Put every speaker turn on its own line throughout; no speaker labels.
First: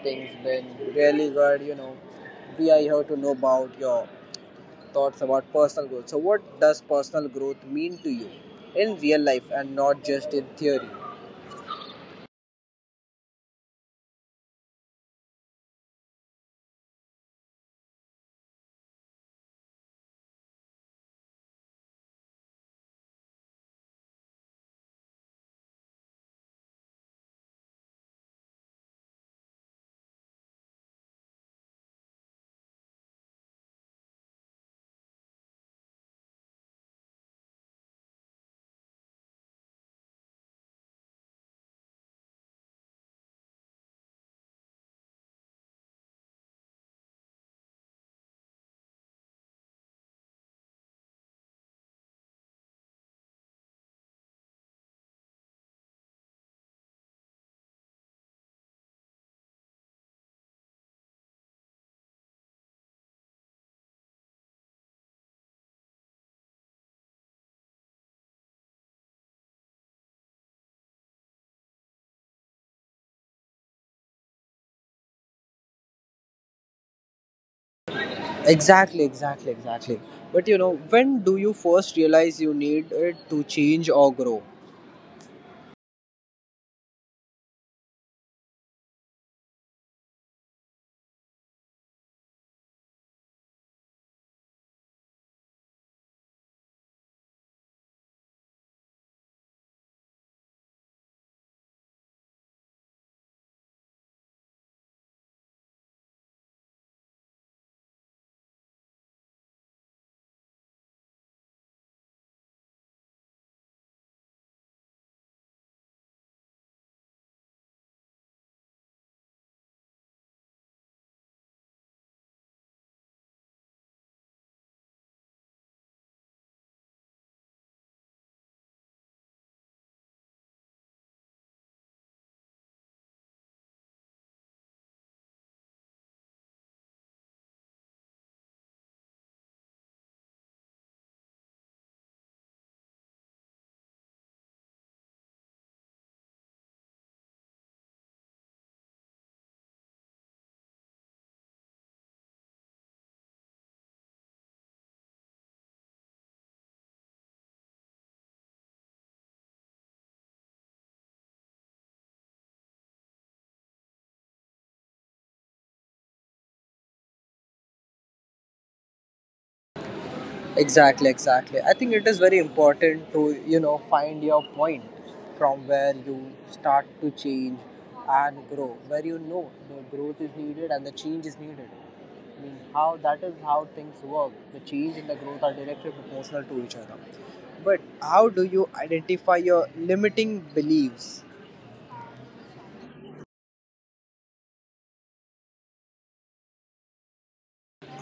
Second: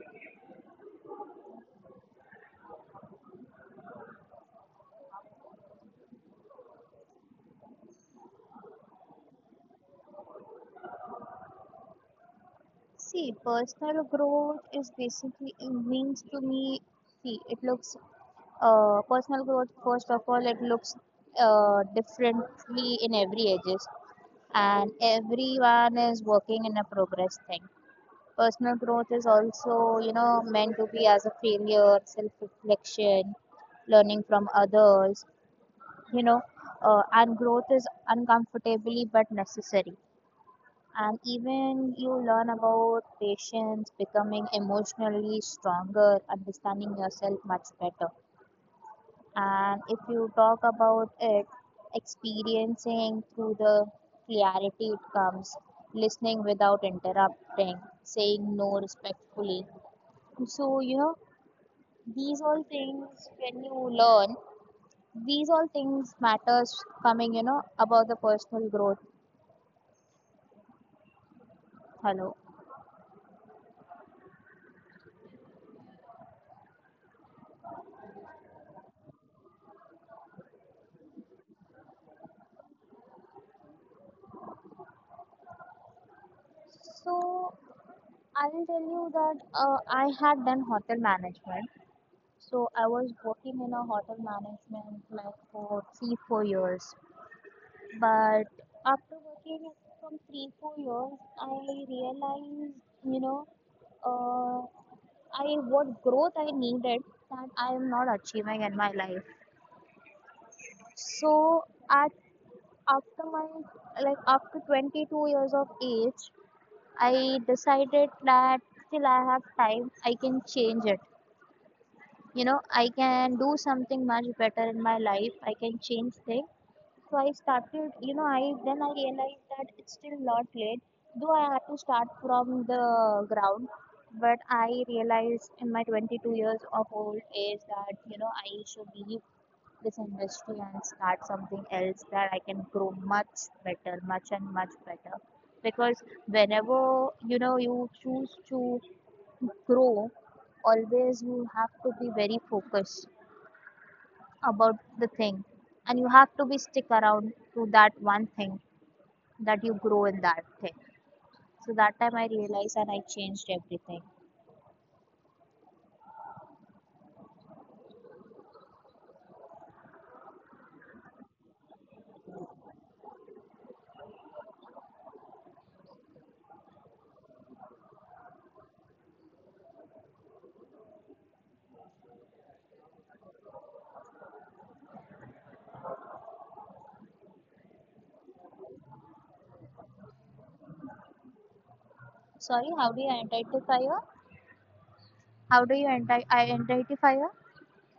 everything's been really good. You know, we are here to know about your thoughts about personal growth. So, what does personal growth mean to you in real life and not just in theory?
See, personal growth is basically it means to me. See, it looks personal growth. First of all, it looks differently in every ages, and everyone is working in a progress thing. Personal growth is also meant to be as a failure, self-reflection, learning from others. You know, and growth is uncomfortably but necessary, and even you learn about patience, becoming emotionally stronger, understanding yourself much better. And if you talk about it, experiencing through the clarity it comes, listening without interrupting, saying no respectfully. So, these all things, when you learn, these all things matters coming about the personal growth. Hello.
Exactly, exactly, exactly. But you know, when do you first realize you need it to change or grow?
So I will tell you that I had done hotel management. So I was working in a hotel management like for 3, 4 years. But after working from 3, 4 years, I realized, you know, uh, I what growth I needed that I am not achieving in my life. So at after my like after 22 years of age, I decided that still I have time. I can change it. I can do something much better in my life. I can change things. So I started. You know I Then I realized that it's still not late, though I had to start from the ground. But I realized in my 22 years of old age that I should leave this industry and start something else that I can grow much better, much better. Because whenever you choose to grow, always you have to be very focused about the thing, and you have to be stick around to that one thing that you grow in that thing. So that time I realized and I changed everything.
Exactly, exactly. I think it is very important to, you know, find your point from where you start to change and grow, where you know the growth is needed and the change is needed. I mean, how that is how things work. The change and the growth are directly proportional to each other. But how do you identify your limiting beliefs?
Sorry, how do you identify a? How do you anti- identify a?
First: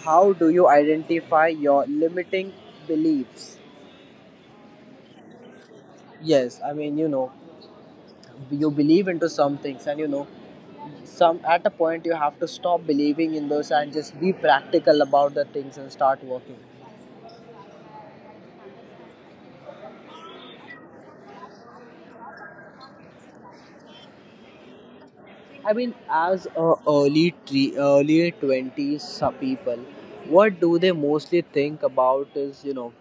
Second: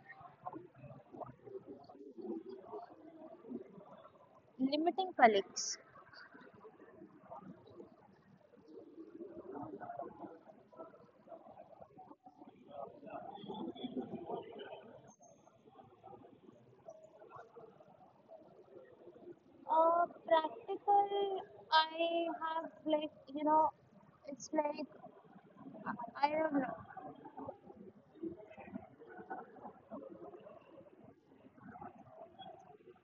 How do you identify your limiting beliefs?
Limiting colleagues.
Yes, I mean, you know, you believe into some things and, you know, some at a point you have to stop believing in those and just be practical about the things and start working.
Practical, I have like, it's like,
I mean,
I
as
don't know,
early 20s, some people, what do they mostly think about is, you know,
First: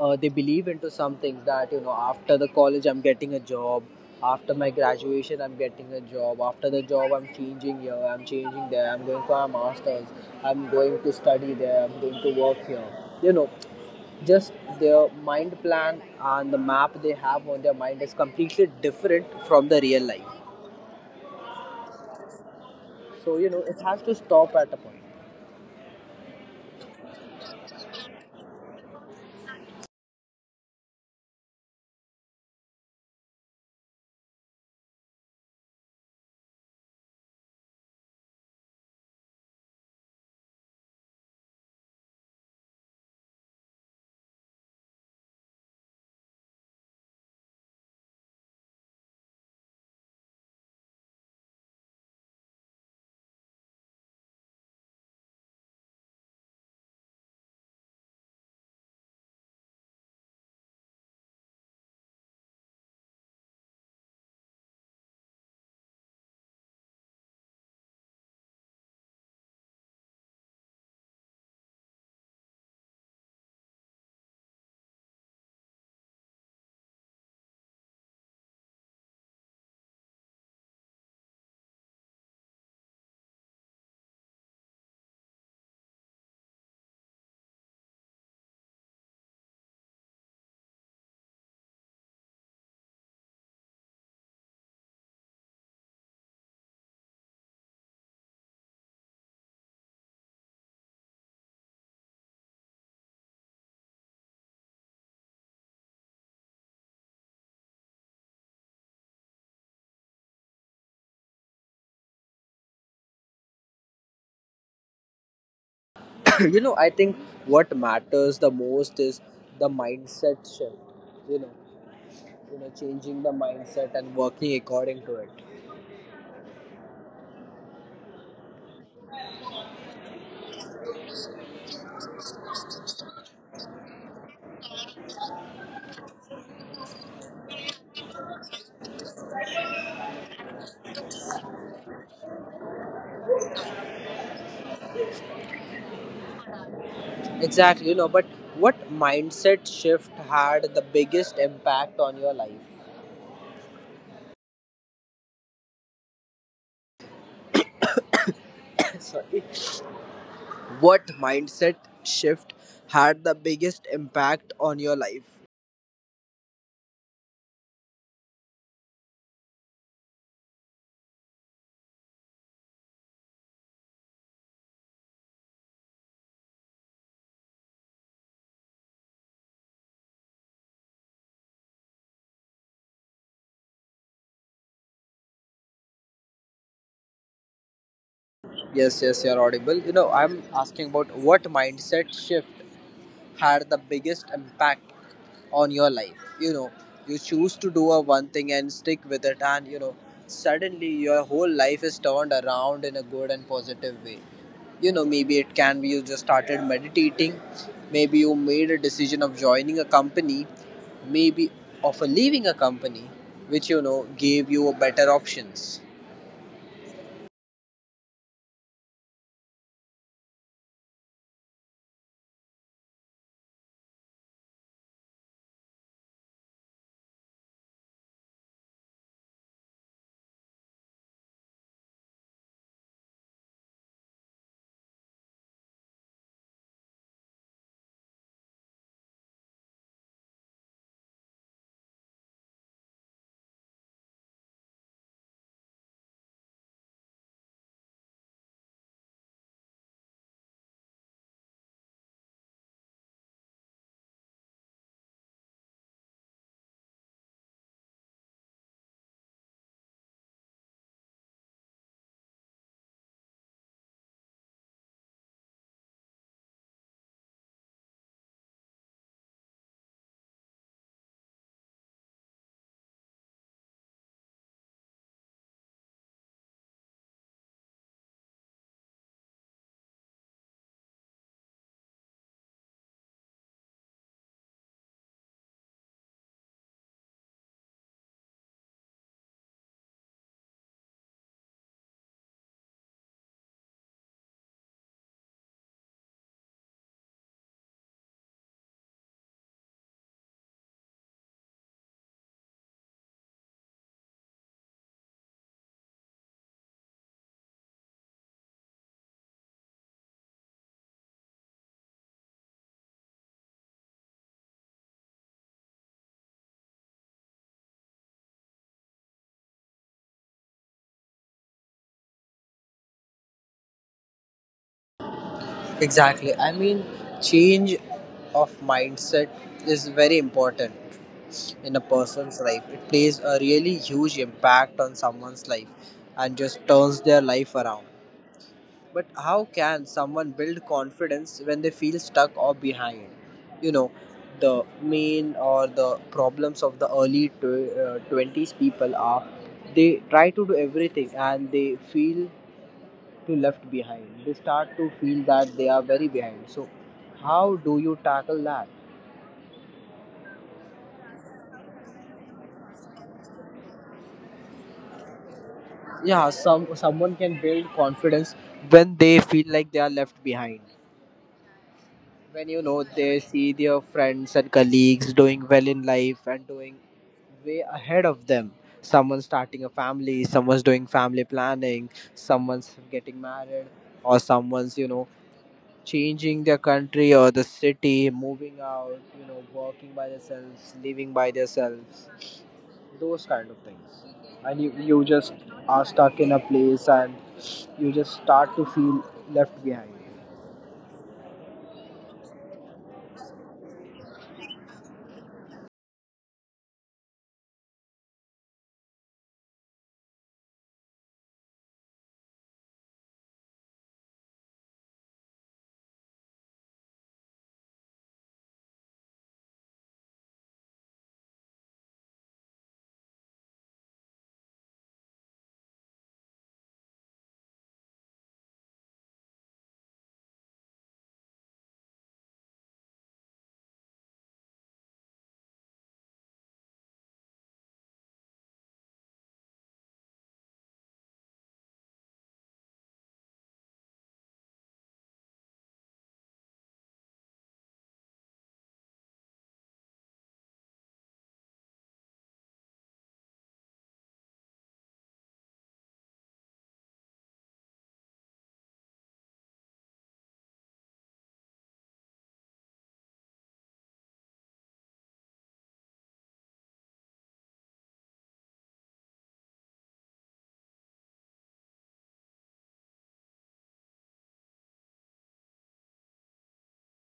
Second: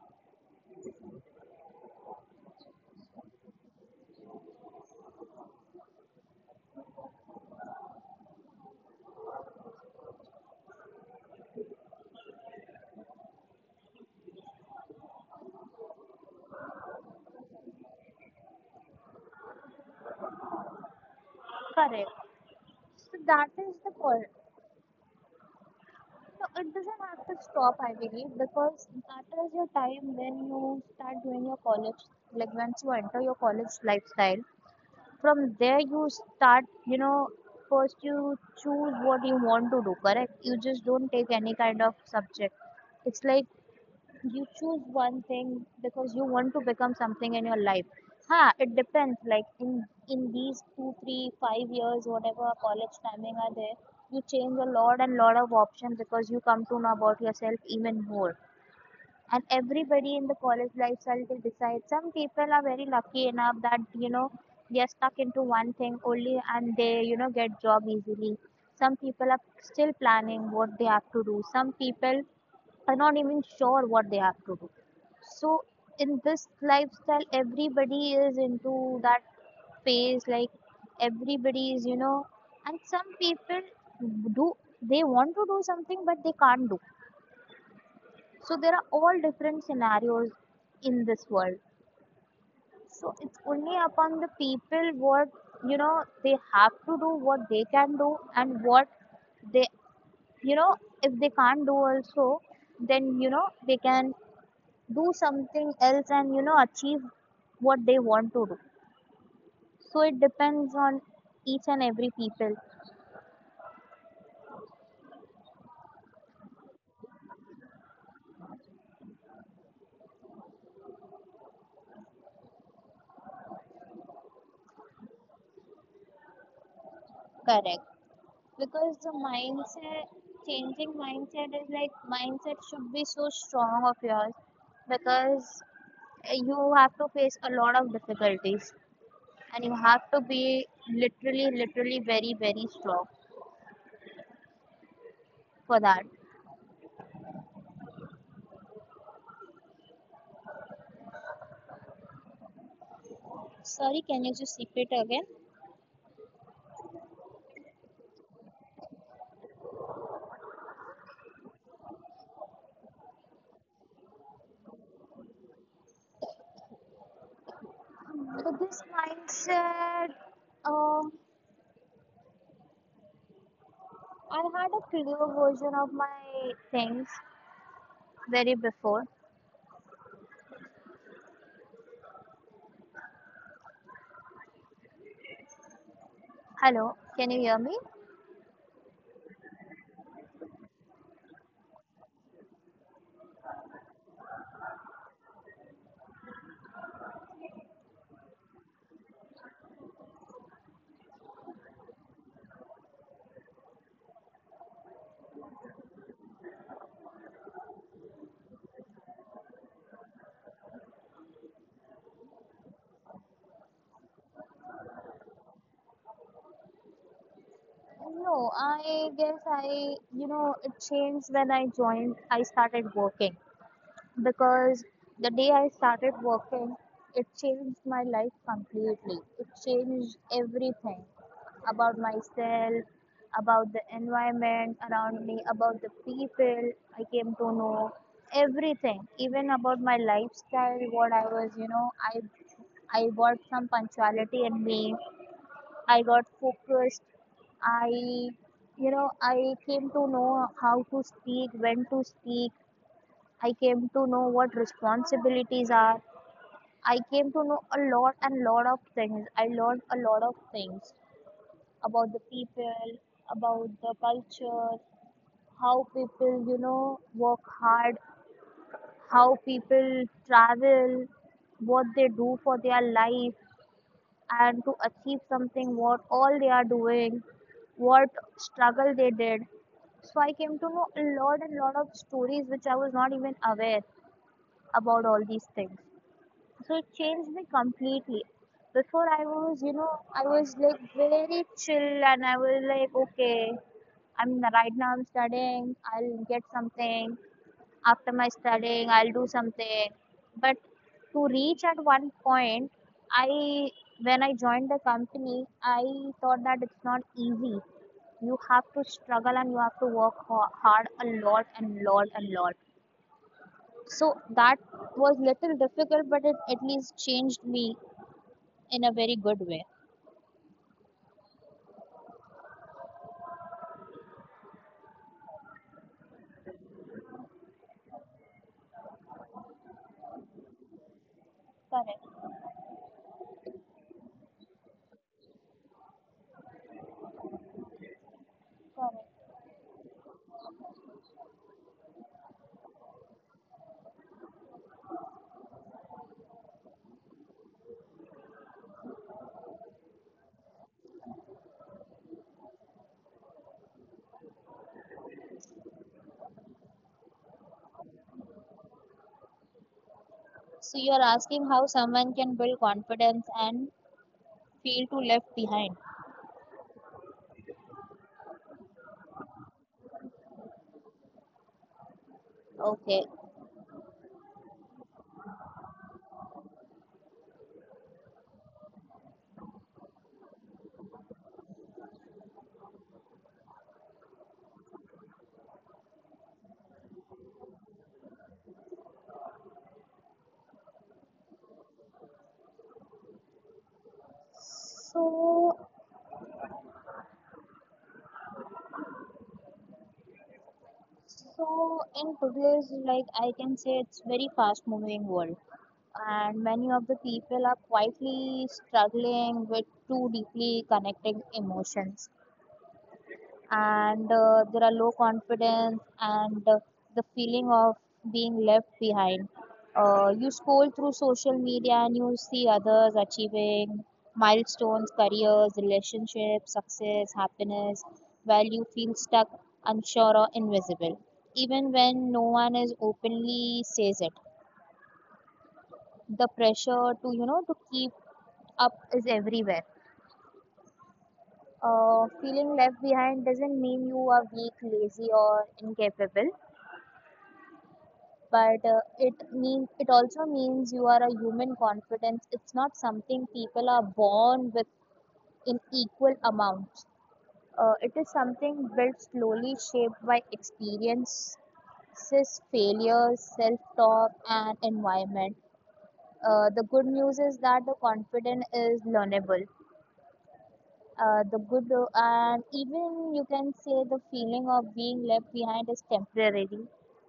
they believe into some things that, you know, after the college, I'm getting a job, after my graduation, I'm getting a job, after the job, I'm changing here, I'm changing there, I'm going for a masters, I'm going to study there, I'm going to work here. You know, just their mind plan and the map they have on their mind is completely different from the real life.
correct. So
So
that
you know
is
it
the
has
call.
to stop at a point.
No, it doesn't have to stop, I believe, because that is your time when you start doing your college, like once you enter your college lifestyle. From there, you start, first you choose what you want to do, correct? You just don't take any kind of subject. It's like you choose one thing because you want to become something in your life. Huh, it depends like in these 2, 3, 5 years, whatever college timing are there, you change a lot and lot of options, because you come to know about yourself even more. And everybody in the college lifestyle, they decide. Some people are very lucky enough that they're stuck into one thing only, and they get job easily. Some people are still planning what they have to do. Some people are not even sure what they have to do. So in this lifestyle, everybody is into that phase. Like everybody is, and some people do, they want to do something but they can't do. So there are all different scenarios in this world. So it's only upon the people what they have to do, what they can do, and what they, you know if they can't do also, then they can do something else and achieve what they want to do. So it depends on each and every people.
You know, I think what matters the most is the mindset shift, you know. You know, changing the mindset and working according to it.
Correct. Because the mindset, changing mindset is like mindset should be so strong of yours, because you have to face a lot of difficulties, and you have to be literally, literally very, very strong for that.
Exactly, you know, but what mindset shift had the biggest impact on your life?
Sorry, can you just repeat again?
Sorry, what mindset shift had the biggest impact on your life?
So this mindset, um, I had a clear version of my things very before. Hello, can you hear me?
Yes, yes, you're audible. You know, I'm asking about what mindset shift had the biggest impact on your life. You know, you choose to do a one thing and stick with it, and you know, suddenly your whole life is turned around in a good and positive way. You know, maybe it can be you just started meditating, maybe you made a decision of joining a company, maybe of a leaving a company, which you know gave you better options.
No, I guess I, it changed when I joined, I started working. Because the day I started working, it changed my life completely. It changed everything about myself, about the environment around me, about the people I came to know, everything, even about my lifestyle, what I was, I got some punctuality in me. I got focused. I, I came to know how to speak, when to speak. I came to know what responsibilities are. I came to know a lot and lot of things. I learned a lot of things about the people, about the culture, how people, work hard, how people travel, what they do for their life and to achieve something, what all they are doing, what struggle they did. So I came to know a lot and lot of stories which I was not even aware about all these things. So it changed me completely. Before I was, I was like very chill, and I was like, okay, I'm right now I'm studying, I'll get something. After my studying, I'll do something. But to reach at one point, I, when I joined the company, I thought that it's not easy. You have to struggle and you have to work hard a lot and lot and lot. So that was little difficult, but it at least changed me in a very good way.
Exactly. I mean, change of mindset is very important in a
Correct,
person's life. It plays a really huge impact on someone's life and just turns their life around. But
correct.
how can someone build confidence when they feel stuck or behind? You know, the main or the problems of the 20s people are they try to do everything and they feel to left behind. They start to feel that they are very behind. So, how do you tackle that?
So you're asking how someone can build confidence and feel too left behind.
Yeah, someone can build confidence when they feel like they are left behind. When you know
Okay.
they see their friends and colleagues doing well in life and doing way ahead of them. Someone's starting a family, someone's doing family planning, someone's getting married, or someone's you know changing their country or the city, moving out, you know, working by themselves, living by themselves, those kind of things. And you just
So
are stuck in a place and you just start to feel left behind.
so in today's, like, I can say it's very fast moving world, and many of the people are quietly struggling with too deeply connected emotions, and there are low confidence and the feeling of being left behind. You scroll through social media and you see others achieving milestones, careers, relationships, success, happiness, while you feel stuck, unsure, or invisible. Even when no one is openly says it, the pressure to, to keep up is everywhere. Feeling left behind doesn't mean you are weak, lazy, or incapable, but it also means you are a human. Confidence, it's not something people are born with in equal amounts. It is something built slowly, shaped by experiences, failures, self-talk, and environment. The good news is that the confidence is learnable. Uh, the good uh, and even you can say the feeling of being left behind is temporary,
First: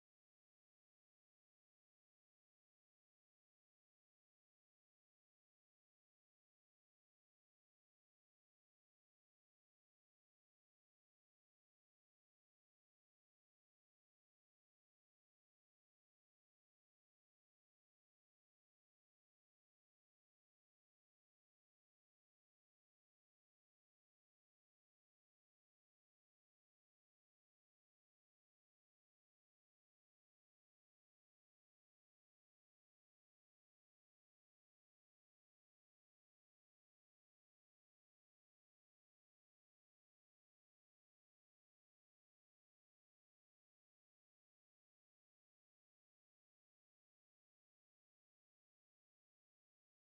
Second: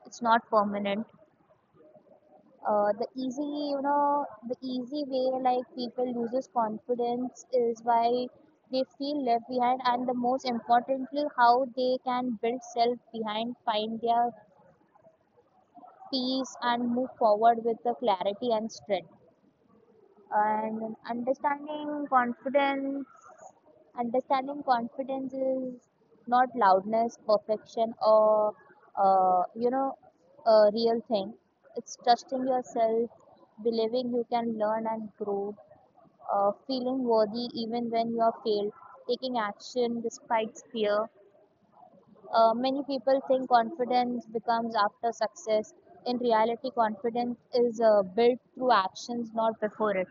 it's not permanent. The easy way, like, people loses confidence is by they feel left behind, and the most importantly how they can build self behind, find their peace and move forward with the clarity and strength. And understanding confidence, understanding confidence is not loudness, perfection, or, uh, you know a real thing. It's trusting yourself, believing you can learn and grow, feeling worthy even when you are failed, taking action despite fear. Many people think confidence becomes after success. In reality, confidence is built through actions, not before it.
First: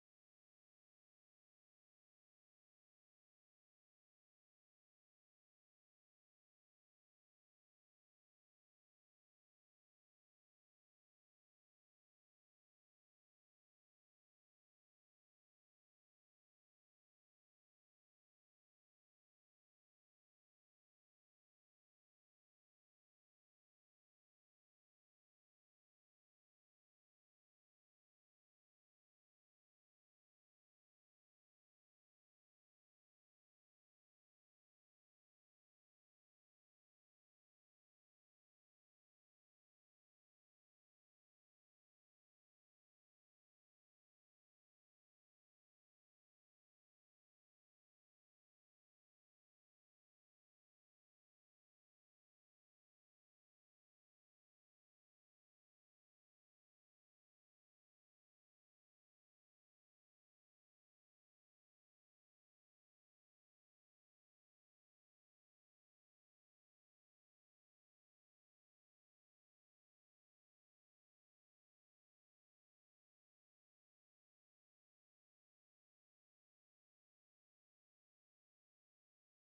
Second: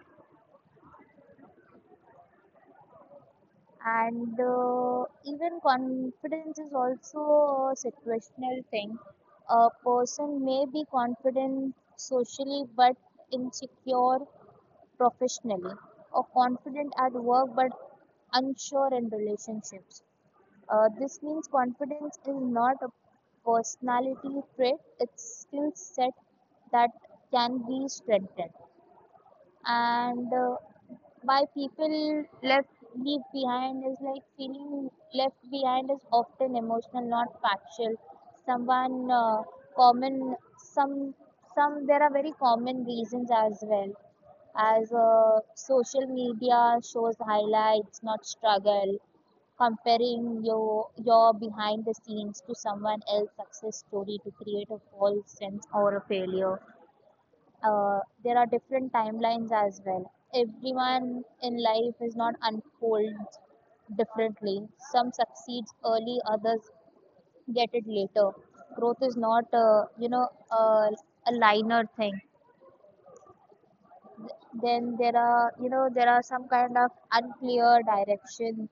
And even confidence is also a situational thing. A person may be confident socially but insecure professionally, or confident at work but unsure in relationships. This means confidence is not a personality trait, it's skill set that can be strengthened. And why people left leave behind is, like, feeling left behind is often emotional, not factual. Someone, common some there are very common reasons as well, as social media shows highlights, not struggle, comparing your behind the scenes to someone else's success story to create a false sense or a failure. There are different timelines as well. Everyone in life is not unfolds differently. Some succeeds early, others get it later. Growth is not, a linear thing. Then there are, there are some kind of unclear direction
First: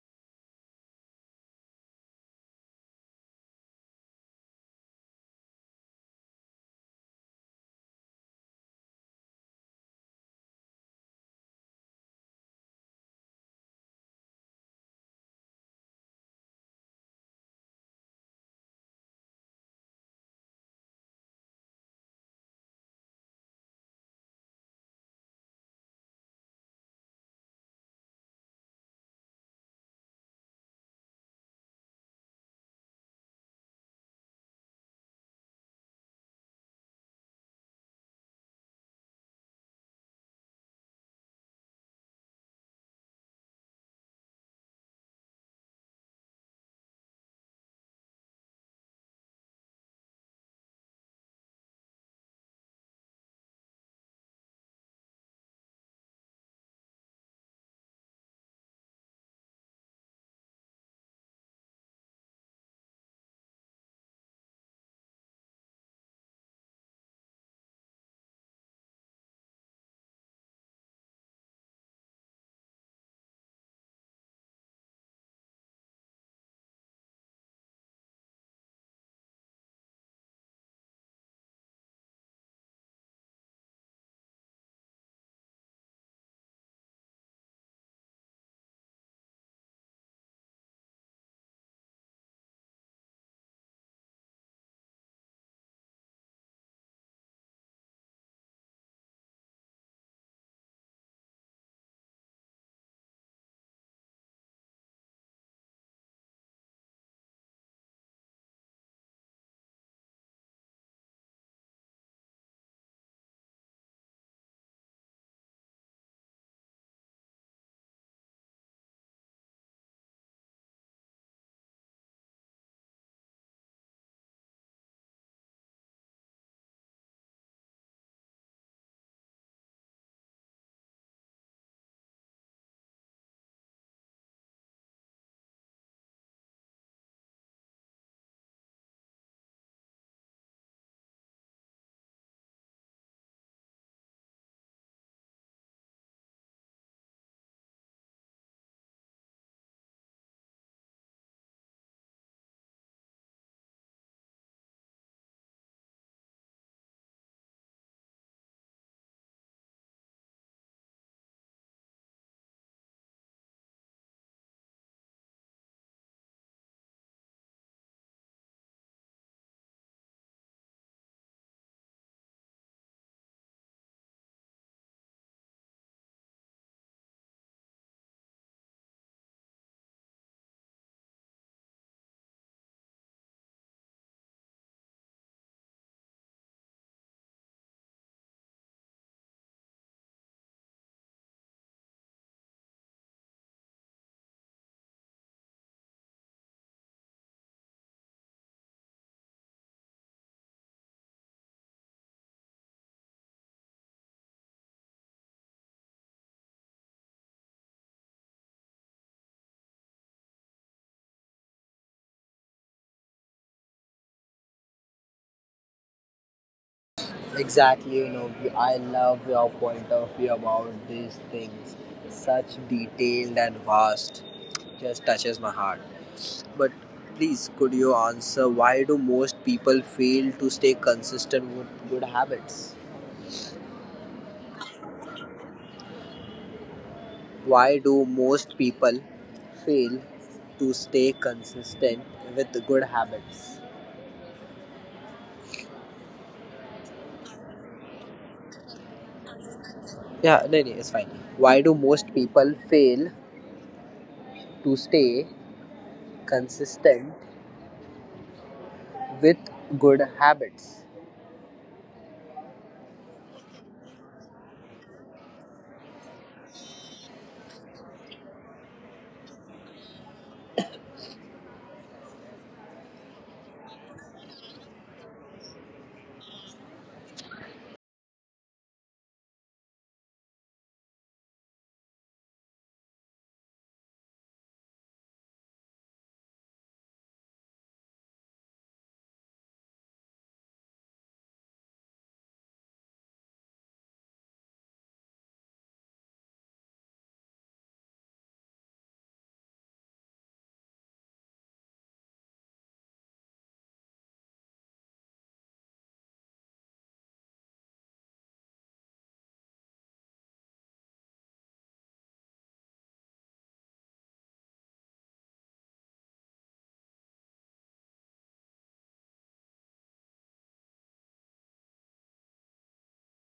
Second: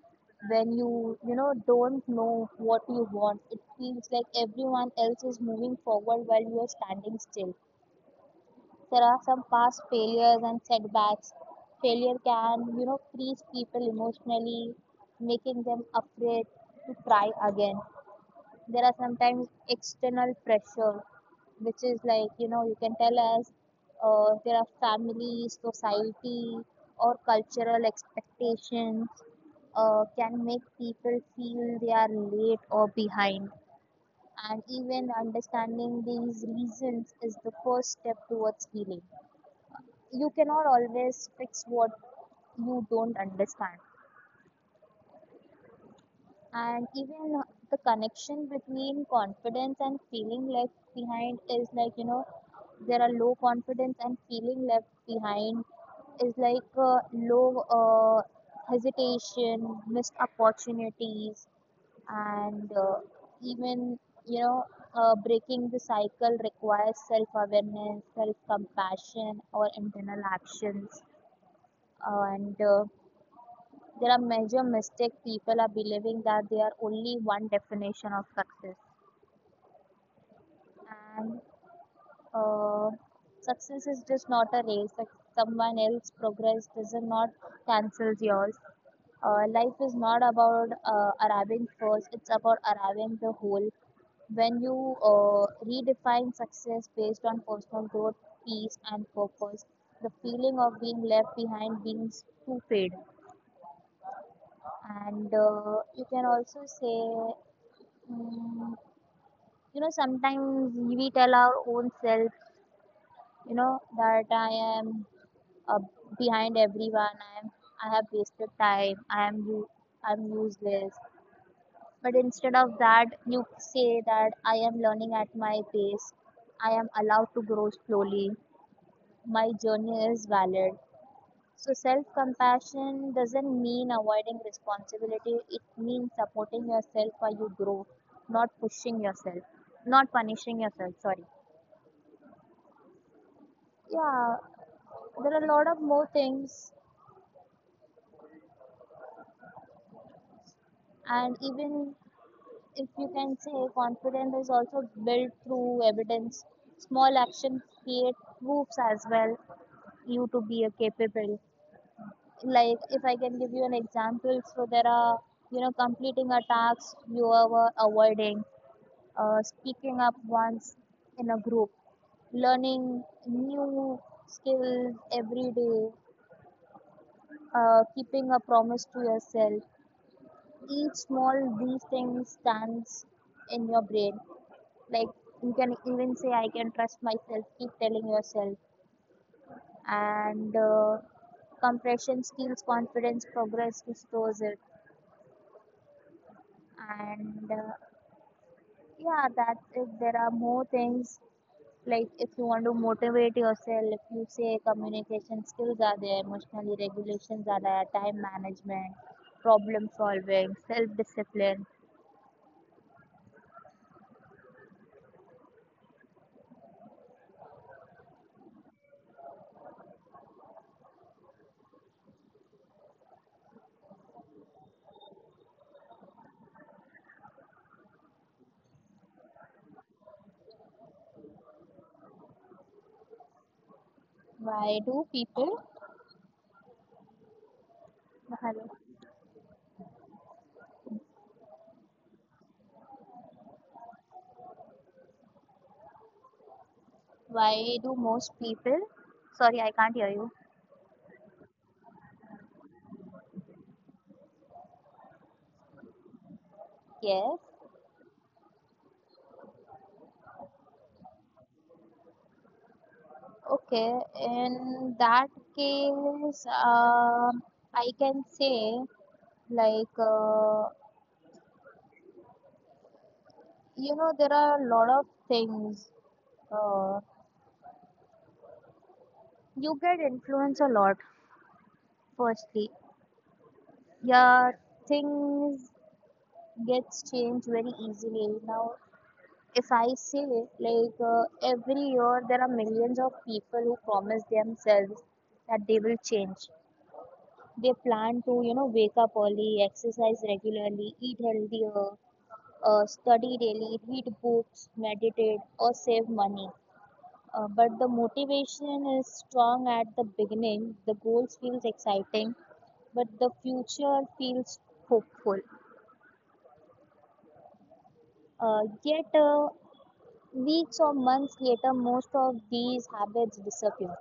when you, don't know what you want. It feels like everyone else is moving forward while you are standing still. There are some past failures and setbacks. Failure can, freeze people emotionally, making them afraid to try again. There are sometimes external pressure, which is like, you can tell us. There are family, society, or cultural expectations can make people feel they are late or behind. And even understanding these reasons is the first step towards healing. You cannot always fix what you don't understand. And even the connection between confidence and feeling left behind is like, there are low confidence and feeling left behind is like low, hesitation, missed opportunities, and even, you know, breaking the cycle requires self awareness, self compassion, or internal actions. And there are major mistake people are believing that there are only one definition of success, and uh, success is just not a race. Like someone else progress does not cancels yours. Life is not about arriving first; it's about arriving the whole. When you redefine success based on personal growth, peace, and purpose, the feeling of being left behind being to fade, and you can also say mm sometimes we tell our own self, that I am, uh, behind everyone. I am, I have wasted time, I am you, I'm useless. But instead of that, you say that I am learning at my pace, I am allowed to grow slowly, my journey is valid. So self compassion doesn't mean avoiding responsibility, it means supporting yourself while you grow, not pushing yourself, not punishing yourself. Sorry. Yeah. There are a lot of more things, and even if you can say confidence is also built through evidence, small actions create proofs as well, you to be a capable. Like, if I can give you an example, so there are, completing a task you were avoiding, speaking up once in a group, learning new skills every day, keeping a promise to yourself. Each small these things stands in your brain. Like, you can even say, I can trust myself. Keep telling yourself, and compression steals confidence. Progress restores it, and yeah, that's it. There are more things, like if you want to motivate yourself, if you say communication skills are there, emotionally regulations are there, time management, problem solving, self discipline.
Exactly, you know, I love your point of view about these things. Such detailed and vast, just touches my heart. But please, could you answer why do most people fail to stay consistent with good habits?
Why do people?
Why do
Hello.
most people fail to stay consistent with good habits?
Why do most people? Sorry, I can't hear you.
Yeah, no, no, it's fine. Why do most people fail to stay
Yes.
consistent with good habits?
Okay. In that case, I can say, like uh, there are a lot of things. Uh, You get influence a lot. Firstly, yeah, things gets changed very easily. Now, if I say like uh, every year there are millions of people who promise themselves that they will change. They plan to, you know, wake up early, exercise regularly, eat healthier, study daily, read books, meditate, or save money. But the motivation is strong at the beginning. The goals feels exciting, but the future feels hopeful. Uh, yet, uh, Weeks or months later, most of these habits disappear.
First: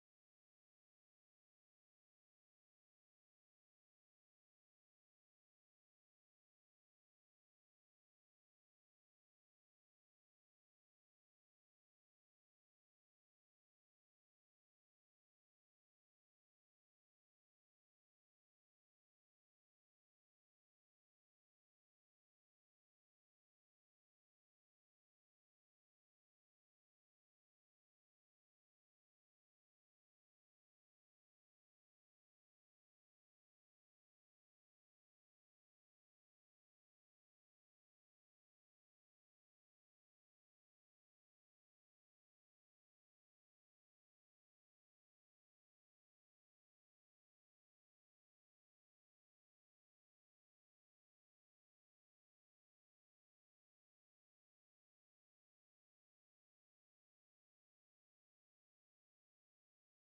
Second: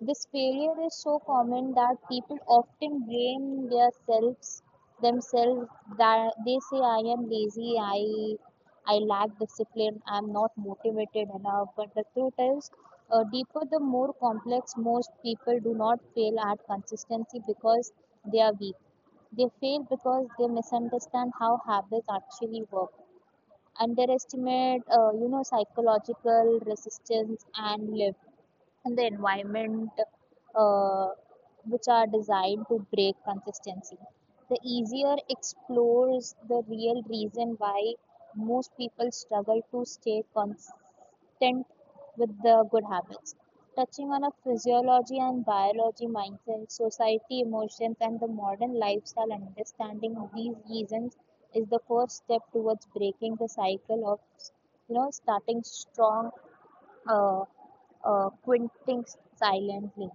This failure is so common that people often blame their selves themselves, that they say I am lazy, I lack discipline, I am not motivated enough. But the truth is, deeper the more complex, most people do not fail at consistency because they are weak. They fail because they misunderstand how habits actually work, underestimate psychological resistance and live, and the environment, uh, which are designed to break consistency. The easier explores the real reason why most people struggle to stay consistent with the good habits. Touching on a physiology and biology mindset, society, emotions, and the modern lifestyle, understanding these reasons is the first step towards breaking the cycle of, starting strong, uh, quitting silently.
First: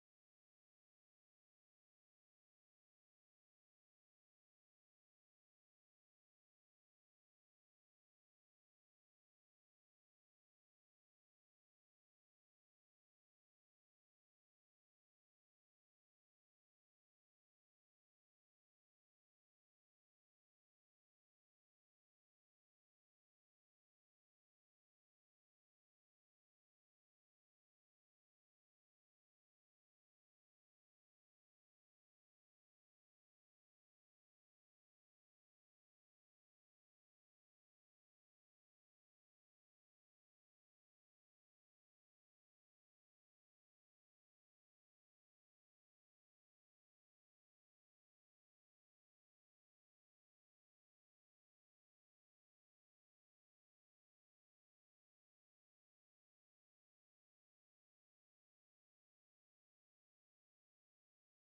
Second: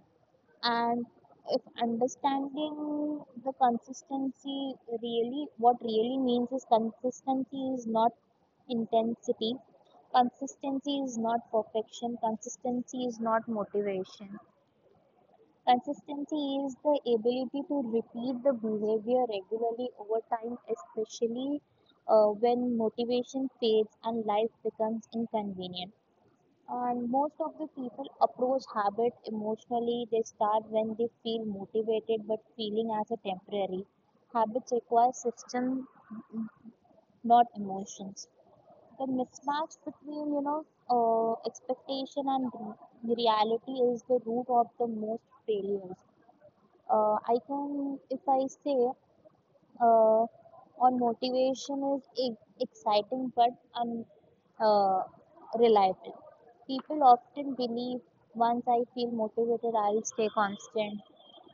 And if understanding the consistency really, what really means is consistency is not intensity, consistency is not perfection, consistency is not motivation. Consistency is the ability to repeat the behavior regularly over time, especially when motivation fades and life becomes inconvenient, and most of the people approach habit emotionally. They start when they feel motivated, but feeling as a temporary. Habits require system, not emotions. The mismatch between expectation and reality is the root of the most failures. I can, if I say, uh, on motivation is exciting but unreliable. People often believe once I feel motivated, I'll stay constant.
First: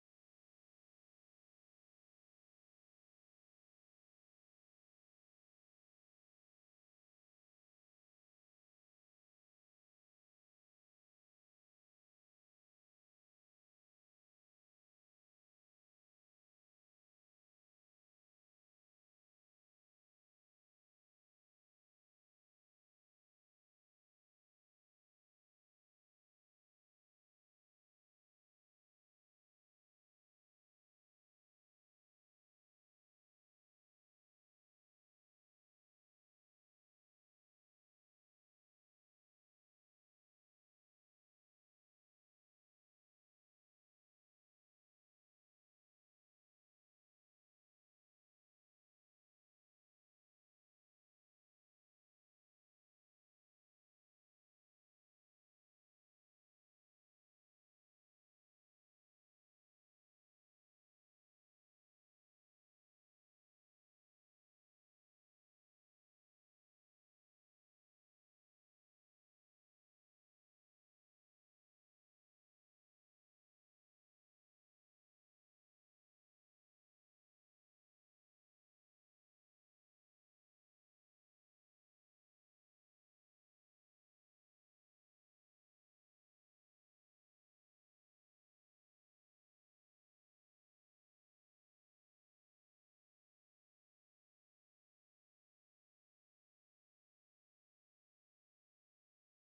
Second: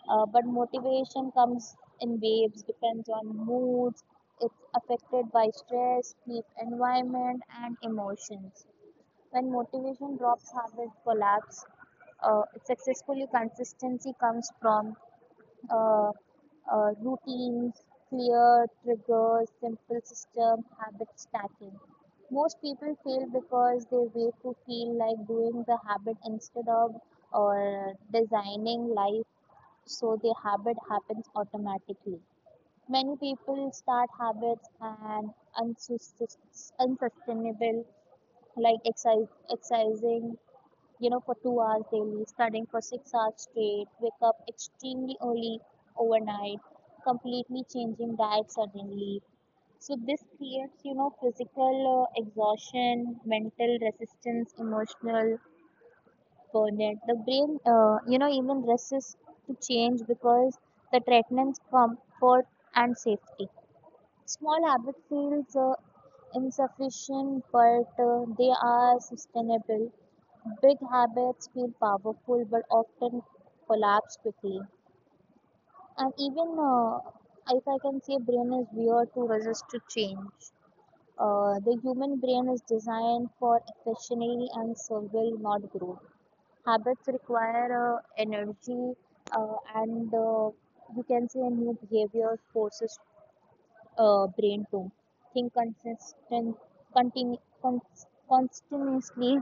But motivation comes in waves, depends on moods, it's affected by stress, sleep, environment, and emotions. When motivation drops, habit collapse. Successfully, consistency comes from uh, routines, clear triggers, simple system, habit stacking. Most people fail because they wait to feel like doing the habit, instead of or designing life so the habit happens automatically. Many people start habits and unsus- unsustainable, like exercise, exercising, you know, for 2 hours daily, studying for 6 hours straight, wake up extremely early overnight, completely changing diet suddenly. So this creates, you know, physical exhaustion, mental resistance, emotional burnout. The brain, even resists to change because the threatens comfort and safety. Small habits feel insufficient, but they are sustainable. Big habits feel powerful, but often collapse quickly. And even if I can say, brain is weird to resist to change. The human brain is designed for efficiency and survival, not growth. Habits require energy, and you can say new behaviors forces brain to think consistent, continuously,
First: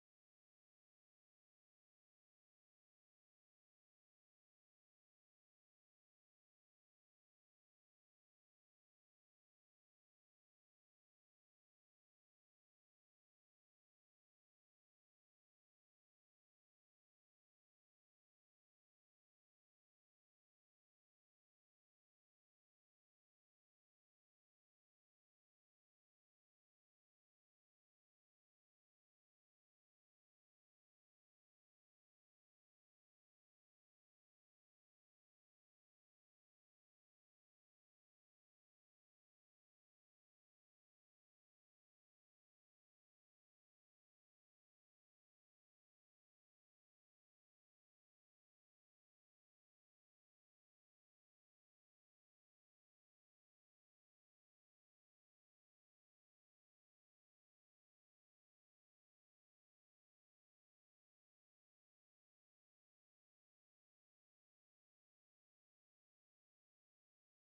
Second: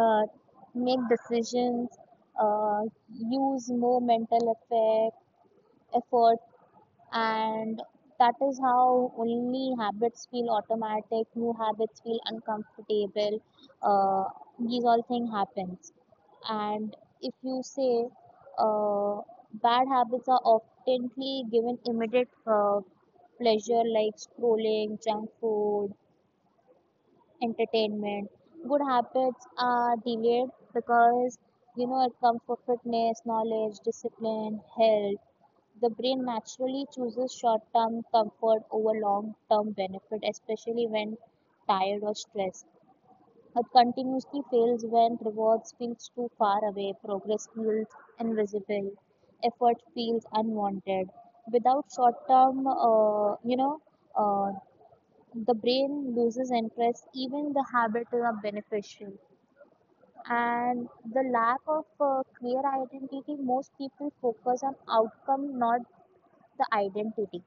uh, make decisions, uh, use more mental effort, and that is how only habits feel automatic, new habits feel uncomfortable. uh, these all thing happens, and if you say, uh, bad habits are oftenly given immediate pleasure like scrolling, junk food, entertainment. Good habits are delayed because, you know, it comes for fitness, knowledge, discipline, health. The brain naturally chooses short term comfort over long term benefit, especially when tired or stressed. It continuously fails when rewards feels too far away, progress feels invisible, effort feels unwanted. Without short term, uh, the brain loses interest, even the habits are beneficial. And the lack of clear identity, most people focus on outcome, not the identity.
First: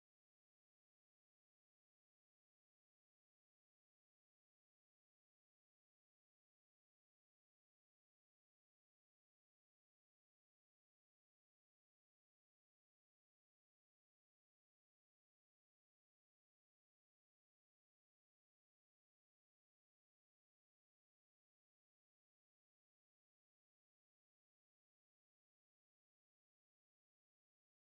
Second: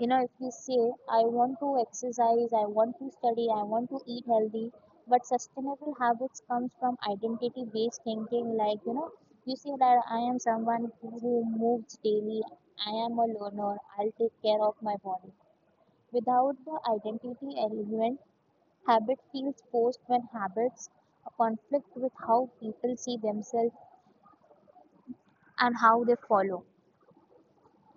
You know, if you say, I want to exercise, I want to study, I want to eat healthy, but sustainable habits comes from identity based thinking. Like, you know, you say that I am someone who moves daily, I am a learner, I'll take care of my body. Without the identity element, habit feels forced when habits conflict with how people see themselves and how they follow.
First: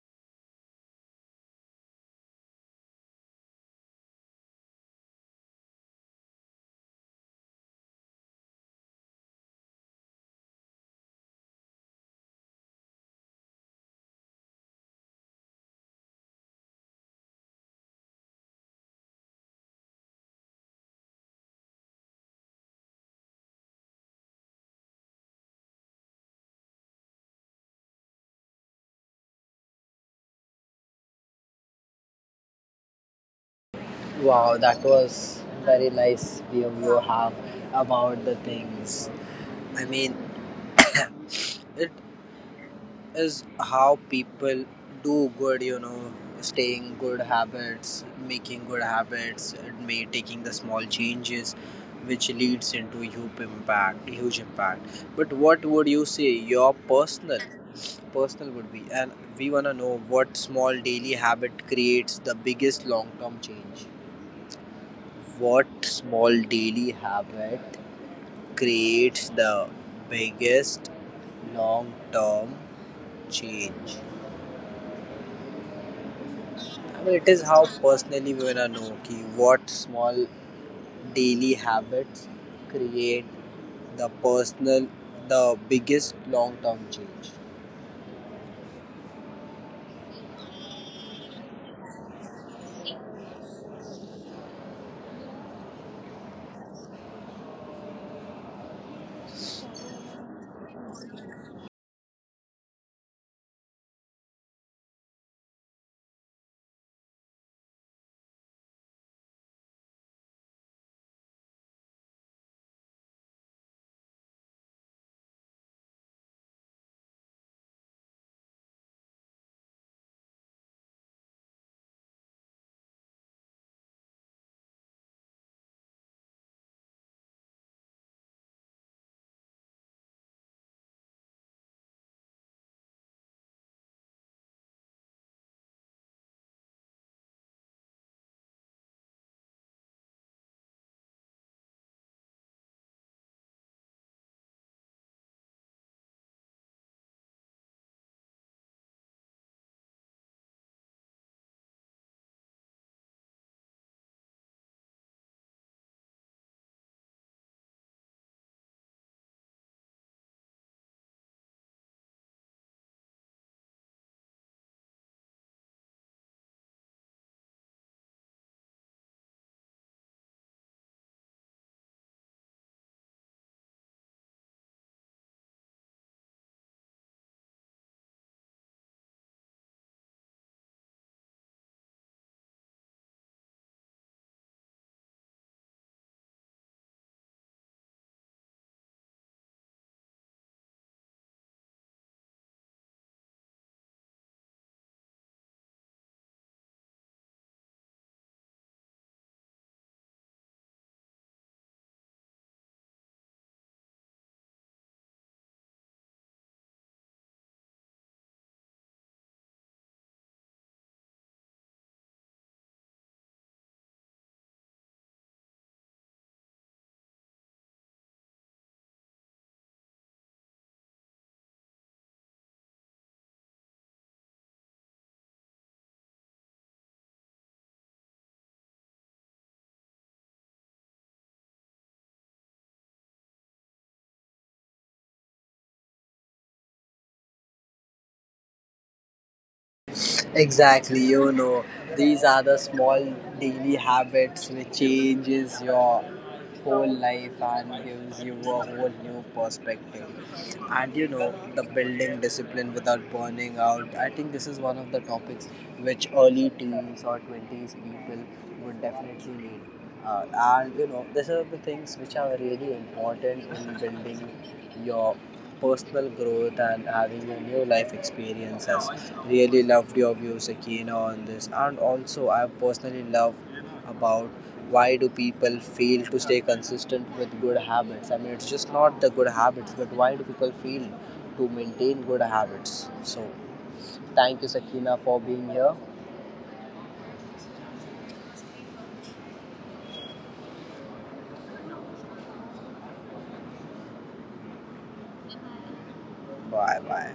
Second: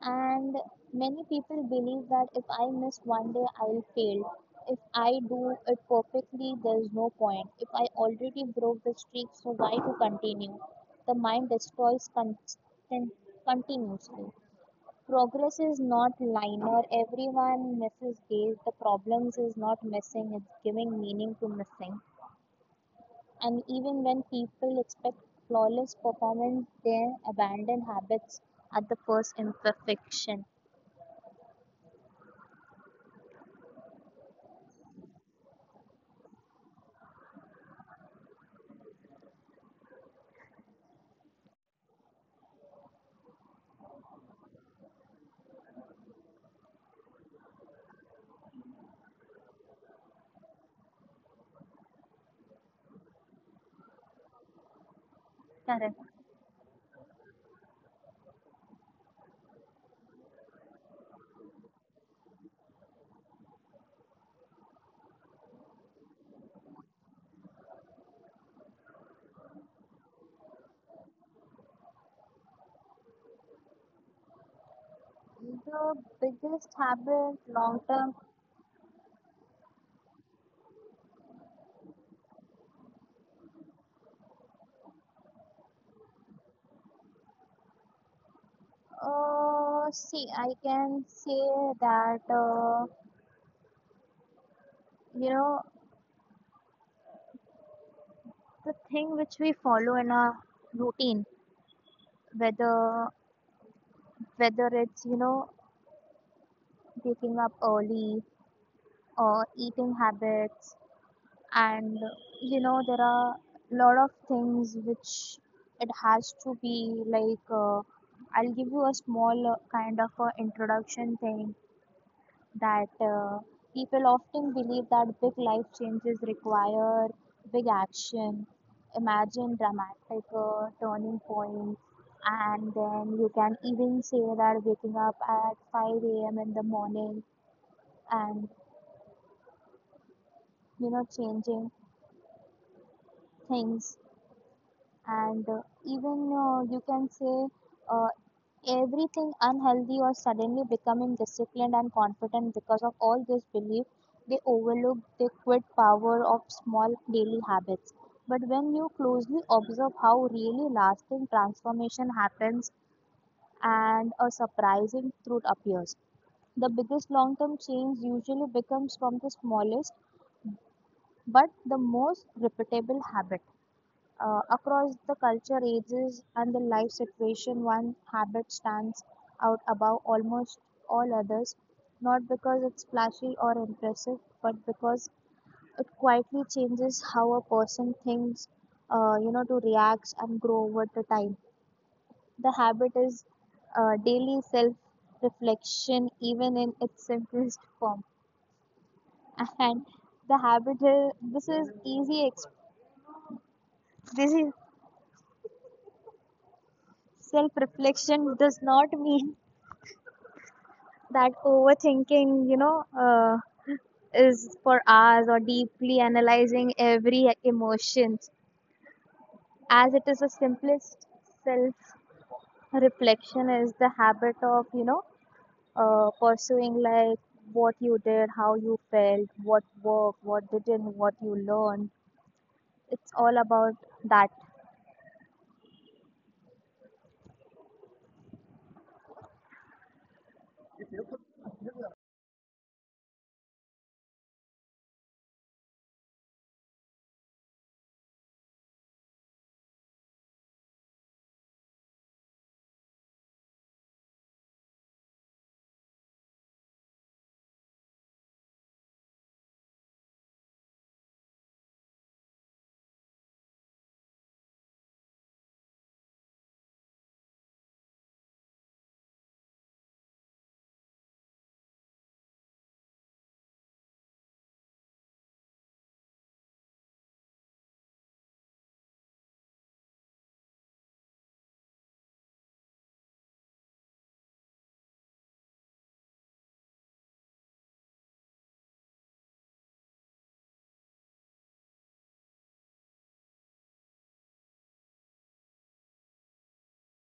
And many people believe that if I miss one day, I'll fail. If I do it perfectly, there's no point. If I already broke the streak, so why to continue? The mind destroys constant, continuously. Progress is not linear. Everyone misses days. The problems is not missing. It's giving meaning to missing. And even when people expect flawless performance, they abandon habits at the first imperfection.
Wow, that was very nice view you have about the things. I mean, it is how people do good, you know, staying good habits, making good habits, and may taking the small changes which leads into huge impact, huge impact. But what would you
Correct.
say your personal would be? And we want to know what small daily habit creates the biggest long term change. What small daily habit creates the biggest long term change?
The
I mean,
biggest
it is how
habit
personally
long
we wanna
term,
know ki what small daily habits create the personal, the biggest long term change.
see, I can say that, you know, the thing which we follow in our routine, whether whether it's, you know, waking up early or eating habits, and, you know, there are lot of things which it has to be like, I'll give you a small kind of a introduction thing, that people often believe that big life changes require big action. Imagine dramatic turning points, and then you can even say that waking up at 5 a.m. in the morning and, you know, changing things, and even you can say uh, everything unhealthy or suddenly becoming disciplined and confident. Because of all this belief, they overlook the quit power of small daily habits. But when you closely observe how really lasting transformation happens, and a surprising truth appears, the biggest long term change usually becomes from the smallest but the most repeatable habit. Across the culture, ages, and the life situation, one habit stands out above almost all others, not because it's flashy or impressive, but because it quietly changes how a person thinks, you know, to reacts and grow over the time. The habit is daily self reflection, even in its simplest form. And the habit, is, this is easy, this is, self reflection does not mean that overthinking, is for hours or deeply analyzing every emotion, as it is the simplest self reflection, is the habit of, pursuing like what you did, how you felt, what worked, what didn't, what you learned. It's all about that.
Exactly, you know, these are the small daily habits which changes your whole life and gives you a whole new perspective. And you know, the building discipline without burning out. I think this is one of the topics which early teens or 20s people would definitely need. And you know, these are the things which are really important in building your personal growth and having a new life experiences. Really loved your views, Akina, on this. And also, I personally love about why do people fail to stay consistent with good habits? I mean, it's just not the good habits, but why do people fail to maintain good habits? So, thank you, Sakina, for being here. Bye bye.